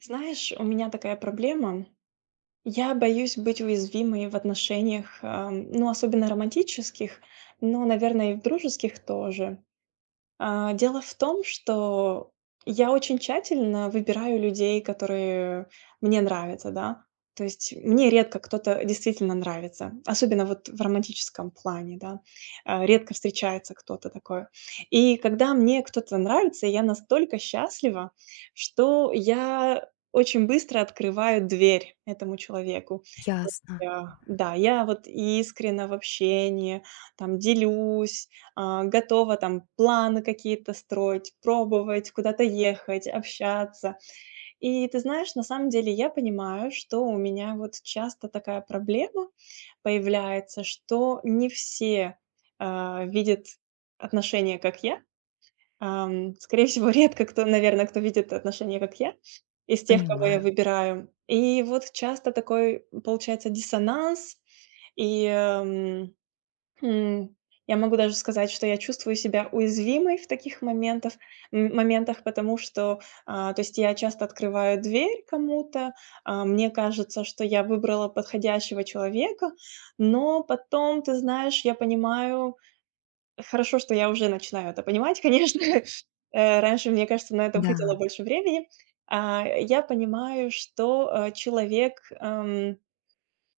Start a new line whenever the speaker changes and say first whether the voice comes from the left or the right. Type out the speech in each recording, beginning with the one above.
right: Знаешь, у меня такая проблема. Я боюсь быть уязвимой в отношениях, особенно романтических, но, наверное, и в дружеских тоже. Дело в том, что я очень тщательно выбираю людей, которые мне нравятся, да. То есть мне редко кто-то действительно нравится, особенно вот в романтическом плане, да. Редко встречается кто-то такой. И когда мне кто-то нравится, я настолько счастлива, что я очень быстро открываю дверь этому человеку. То
left: Ясно,
right: есть, да, я вот искренна в общении, там делюсь, готова там планы какие-то строить, пробовать, куда-то ехать, общаться. И ты знаешь, на самом деле я понимаю, что у меня вот часто такая проблема появляется, что не все, видят отношения, как я. Скорее всего, редко кто, наверное, кто видит отношения, как я, из тех, кого я
left: понимаю.
right: выбираю. И вот часто такой получается диссонанс. И, ам М, я могу даже сказать, что я чувствую себя уязвимой в моментах, потому что, то есть я часто открываю дверь кому-то, мне кажется, что я выбрала подходящего человека, но потом, ты знаешь, я понимаю хорошо, что я уже начинаю это понимать, конечно. Раньше, мне кажется, на это уходило
left: Да.
right: больше времени. Я понимаю, что, человек,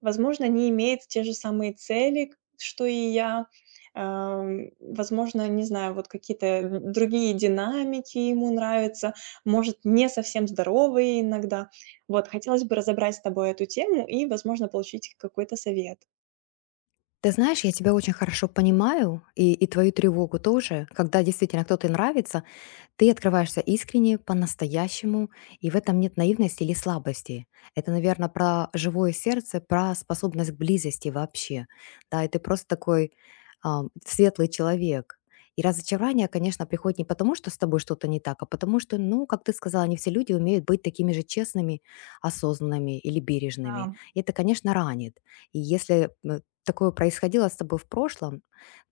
right: возможно, не имеет те же самые цели, к что и я. Возможно, не знаю, вот какие-то, другие динамики ему нравятся, может, не совсем здоровые иногда. Вот, хотелось бы разобрать с тобой эту тему и, возможно, получить какой-то совет.
left: Ты знаешь, я тебя очень хорошо понимаю и твою тревогу тоже, когда действительно кто-то нравится. Ты открываешься искренне, по-настоящему, и в этом нет наивности или слабости. Это, наверное, про живое сердце, про способность к близости вообще. Да, и ты просто такой светлый человек. И разочарование, конечно, приходит не потому, что с тобой что-то не так, а потому что, ну, как ты сказала, не все люди умеют быть такими же честными, осознанными или бережными.
right: Да,
left: И это, конечно, ранит. И если такое происходило с тобой в прошлом,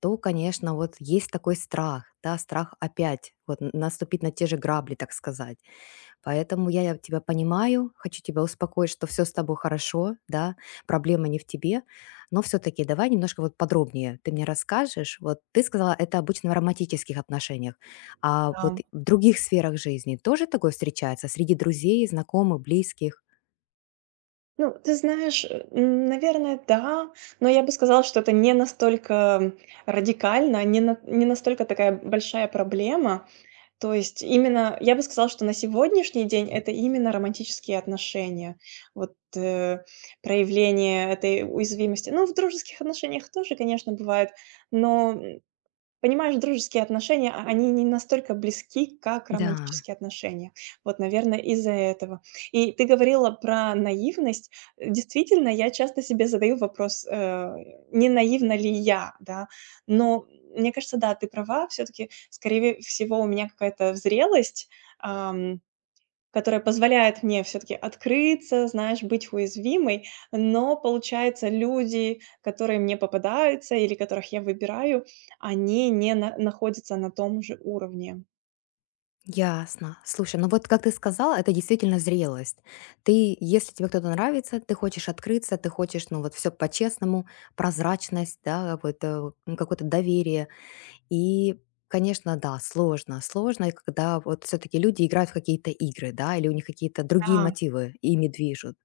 left: то, конечно, вот есть такой страх, да, страх опять вот наступить на те же грабли, так сказать. Поэтому я тебя понимаю, хочу тебя успокоить, что все с тобой хорошо, да, проблема не в тебе, но все-таки давай немножко вот подробнее ты мне расскажешь. Вот ты сказала, это обычно в романтических отношениях, а вот
right: да.
left: в других сферах жизни тоже такое встречается среди друзей, знакомых, близких?
right: Ну, ты знаешь, наверное, да, но я бы сказала, что это не настолько радикально, не настолько такая большая проблема. То есть именно, я бы сказала, что на сегодняшний день это именно романтические отношения. Вот, проявление этой уязвимости. Ну, в дружеских отношениях тоже, конечно, бывает. Но понимаешь, дружеские отношения, они не настолько близки, как
left: Да.
right: романтические отношения. Вот, наверное, из-за этого. И ты говорила про наивность. Действительно, я часто себе задаю вопрос, не наивна ли я, да? Но мне кажется, да, ты права, все-таки, скорее всего, у меня какая-то зрелость, которая позволяет мне все таки открыться, знаешь, быть уязвимой. Но, получается, люди, которые мне попадаются или которых я выбираю, они не на находятся на том же уровне.
left: Ясно. Слушай, ну вот как ты сказала, это действительно зрелость. Ты, если тебе кто-то нравится, ты хочешь открыться, ты хочешь, ну вот все по-честному, прозрачность, да, вот ну, какое-то доверие. И, конечно, да, сложно, сложно, когда вот все-таки люди играют в какие-то игры, да, или у них какие-то другие
right: Да,
left: мотивы ими движут.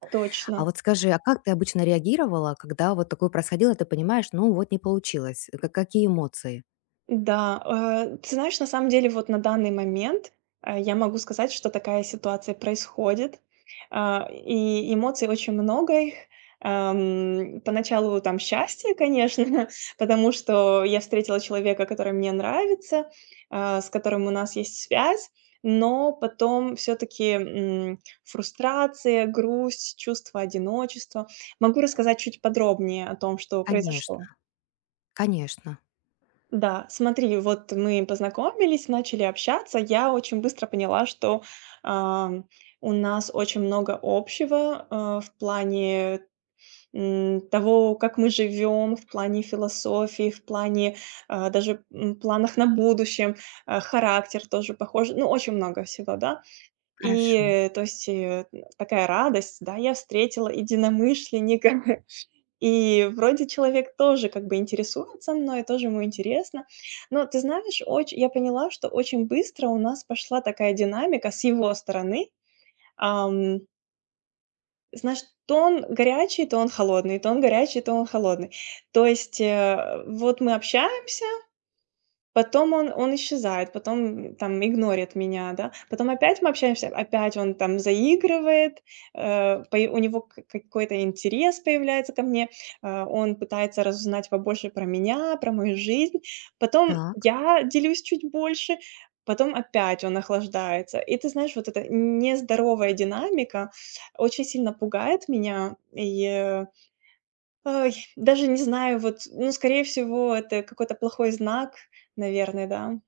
left: А
right: точно.
left: вот скажи, а как ты обычно реагировала, когда вот такое происходило, ты понимаешь, ну вот не получилось, какие эмоции?
right: Да, ты знаешь, на самом деле вот на данный момент, я могу сказать, что такая ситуация происходит, и эмоций очень много их. Поначалу там счастье, конечно, потому что я встретила человека, который мне нравится, с которым у нас есть связь, но потом все таки фрустрация, грусть, чувство одиночества. Могу рассказать чуть подробнее о том, что
left: Конечно,
right: произошло.
left: конечно.
right: Да, смотри, вот мы познакомились, начали общаться. Я очень быстро поняла, что, ам, у нас очень много общего, в плане, того, как мы живем, в плане философии, в плане, даже, планах на будущем, характер тоже похож. Ну, очень много всего, да. И,
left: Хорошо.
right: э, то есть, э, Такая радость, да, я встретила единомышленника. И вроде человек тоже как бы интересуется мной, тоже ему интересно. Но ты знаешь, оч я поняла, что очень быстро у нас пошла такая динамика с его стороны. Ам, Знаешь, то он горячий, то он холодный, то он горячий, то он холодный. То есть, вот мы общаемся. Потом он исчезает, потом там игнорит меня, да. Потом опять мы общаемся, опять он там заигрывает, э, пое у него к какой-то интерес появляется ко мне, он пытается разузнать побольше про меня, про мою жизнь. Потом
left: Так.
right: я делюсь чуть больше, потом опять он охлаждается. И ты знаешь, вот эта нездоровая динамика очень сильно пугает меня. Ой, даже не знаю, вот, ну, скорее всего, это какой-то плохой знак, наверное, да.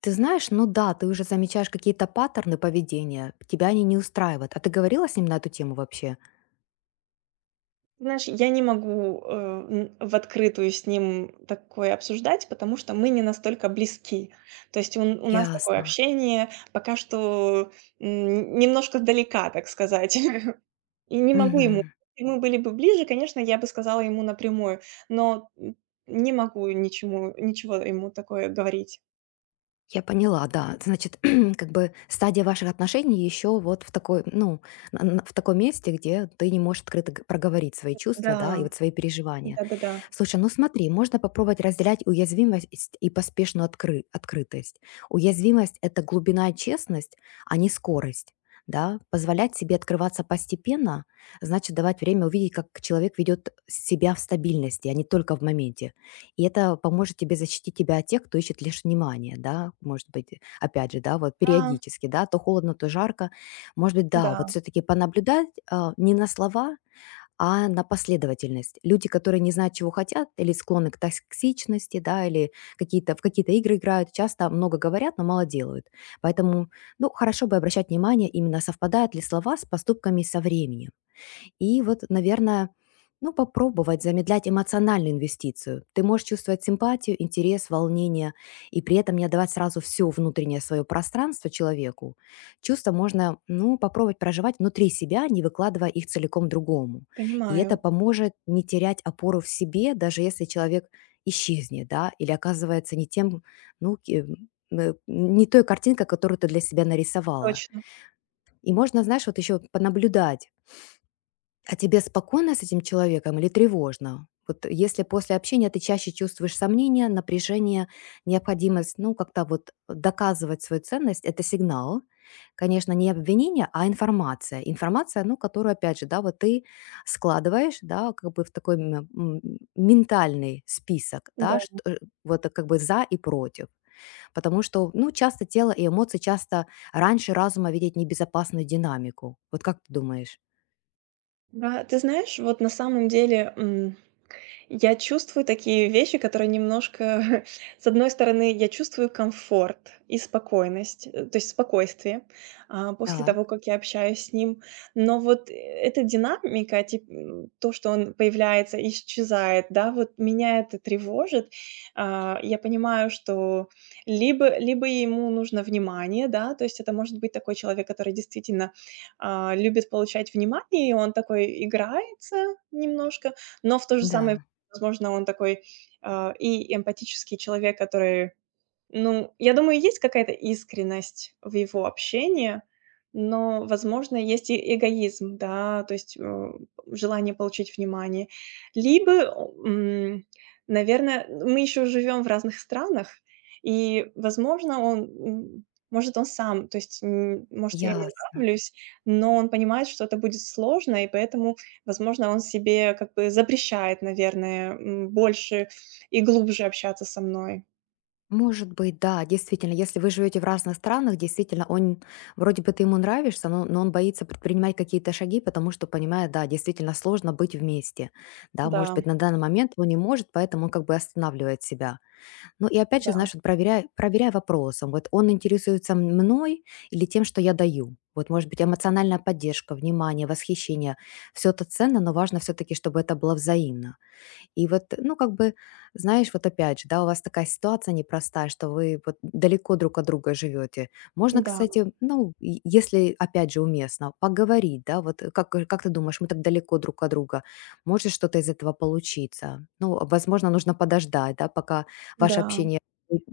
left: Ты знаешь, ну да, ты уже замечаешь какие-то паттерны поведения, тебя они не устраивают. А ты говорила с ним на эту тему вообще?
right: Знаешь, я не могу, в открытую с ним такое обсуждать, потому что мы не настолько близки. То есть у нас такое
left: Ясно.
right: общение пока что немножко далека, так сказать. И не могу ему.
left: Мгм.
right: Если мы были бы ближе, конечно, я бы сказала ему напрямую, но не могу ничего ему такое говорить.
left: Я поняла, да. Значит, как бы стадия ваших отношений еще вот в такой, ну, в таком месте, где ты не можешь открыто проговорить свои чувства,
right: Да,
left: да, и вот свои переживания.
right: да-да-да.
left: Слушай, ну смотри, можно попробовать разделять уязвимость и поспешную открытость. Уязвимость — это глубина и честность, а не скорость. Да, позволять себе открываться постепенно, значит давать время увидеть, как человек ведет себя в стабильности, а не только в моменте. И это поможет тебе защитить тебя от тех, кто ищет лишь внимание, да, может быть, опять же, да, вот
right: Да, да.
left: периодически, да, то холодно, то жарко. Может быть,
right: Да,
left: да, вот
right: да.
left: все-таки понаблюдать не на слова, а на последовательность. Люди, которые не знают, чего хотят, или склонны к токсичности, да, или какие-то, в какие-то игры играют, часто много говорят, но мало делают. Поэтому, ну, хорошо бы обращать внимание, именно совпадают ли слова с поступками со временем. И вот, наверное, ну, попробовать замедлять эмоциональную инвестицию. Ты можешь чувствовать симпатию, интерес, волнение, и при этом не отдавать сразу все внутреннее свое пространство человеку. Чувства можно, ну, попробовать проживать внутри себя, не выкладывая их целиком другому. И это
right: Понимаю,
left: поможет не терять опору в себе, даже если человек исчезнет, да, или оказывается не тем, ну, не той картинкой, которую ты для себя нарисовала.
right: точно,
left: И можно, знаешь, вот еще понаблюдать, а тебе спокойно с этим человеком или тревожно? Вот если после общения ты чаще чувствуешь сомнения, напряжение, необходимость, ну, как-то вот доказывать свою ценность, это сигнал. Конечно, не обвинение, а информация. Информация, ну, которую, опять же, да, вот ты складываешь, да, как бы в такой ментальный список,
right: да.
left: да, что, вот как бы за и против. Потому что, ну, часто тело и эмоции часто раньше разума видеть небезопасную динамику. Вот как ты думаешь?
right: Да, ты знаешь, вот на самом деле, я чувствую такие вещи, которые немножко С одной стороны, я чувствую комфорт и спокойность, э, то есть спокойствие, после
left: Так,
right: того, как я общаюсь с ним. Но вот, эта динамика, то, что он появляется, исчезает, да, вот меня это тревожит. Я понимаю, что либо ему нужно внимание, да, то есть это может быть такой человек, который действительно, любит получать внимание, и он такой играется немножко. Но в то же самое,
left: да.
right: возможно, он такой, и эмпатический человек, который, ну, я думаю, есть какая-то искренность в его общении, но, возможно, есть и эгоизм, да, то есть, желание получить внимание. Либо, м, наверное, мы еще живем в разных странах, и, возможно, может, он сам, то есть, может, я ему
left: Ясно.
right: нравлюсь, но он понимает, что это будет сложно, и поэтому, возможно, он себе как бы запрещает, наверное, больше и глубже общаться со мной.
left: Может быть, да, действительно, если вы живете в разных странах, действительно, он вроде бы ты ему нравишься, но он боится предпринимать какие-то шаги, потому что понимает, да, действительно сложно быть вместе. Да, может
right: Да,
left: быть, на данный момент он не может, поэтому он как бы останавливает себя. Ну и опять же,
right: да.
left: знаешь, вот проверяй, проверяй вопросом. Вот он интересуется мной или тем, что я даю. Вот, может быть, эмоциональная поддержка, внимание, восхищение. Все это ценно, но важно все-таки, чтобы это было взаимно. И вот, ну, как бы, знаешь, вот опять же, да, у вас такая ситуация непростая, что вы вот далеко друг от друга живете. Можно,
right: Да,
left: кстати, ну, и если, опять же, уместно, поговорить, да, вот как, как ты думаешь, мы так далеко друг от друга, может что-то из этого получиться? Ну, возможно, нужно подождать, да, пока ваше
right: да,
left: общение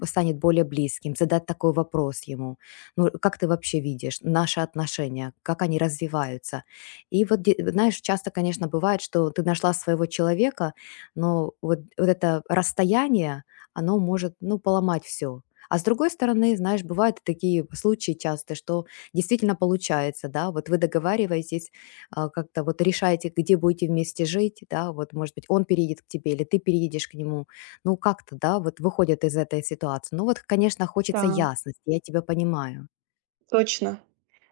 left: станет более близким, задать такой вопрос ему. Ну, как ты вообще видишь наши отношения, как они развиваются? И вот, знаешь, часто, конечно, бывает, что ты нашла своего человека, но вот это расстояние, оно может, ну, поломать все. А с другой стороны, знаешь, бывают и такие случаи часто, что действительно получается, да, вот вы договариваетесь, как-то вот решаете, где будете вместе жить, да, вот, может быть, он переедет к тебе или ты переедешь к нему. Ну, как-то, да, вот выходят из этой ситуации. Ну, вот, конечно,
right: да,
left: хочется ясности, я тебя понимаю.
right: точно.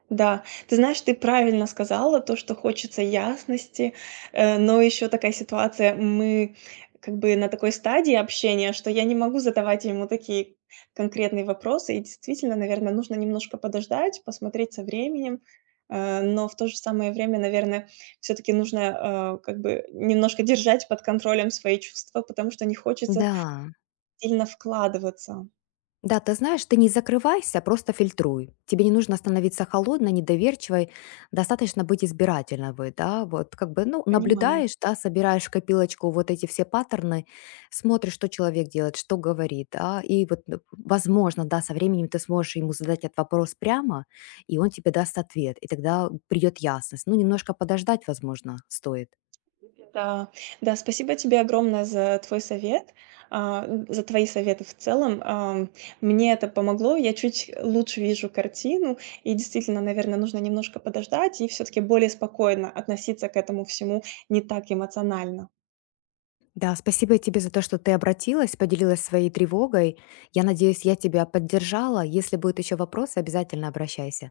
right: Да, ты знаешь, ты правильно сказала то, что хочется ясности, но еще такая ситуация, мы как бы на такой стадии общения, что я не могу задавать ему такие конкретные вопросы, и действительно, наверное, нужно немножко подождать, посмотреть со временем, но в то же самое время, наверное, все-таки нужно как бы немножко держать под контролем свои чувства, потому что не хочется
left: Да.
right: сильно вкладываться.
left: Да, ты знаешь, ты не закрывайся, просто фильтруй. Тебе не нужно становиться холодной, недоверчивой, достаточно быть избирательной, да, вот как бы, ну,
right: Понимаю.
left: наблюдаешь, да, собираешь в копилочку вот эти все паттерны, смотришь, что человек делает, что говорит, да, и вот, ну, возможно, да, со временем ты сможешь ему задать этот вопрос прямо, и он тебе даст ответ, и тогда придет ясность. Ну, немножко подождать, возможно, стоит.
right: Да, да, спасибо тебе огромное за твой совет, за твои советы в целом. Мне это помогло, я чуть лучше вижу картину, и действительно, наверное, нужно немножко подождать и все-таки более спокойно относиться к этому всему, не так эмоционально.
left: Да, спасибо тебе за то, что ты обратилась, поделилась своей тревогой. Я надеюсь, я тебя поддержала. Если будут еще вопросы, обязательно обращайся.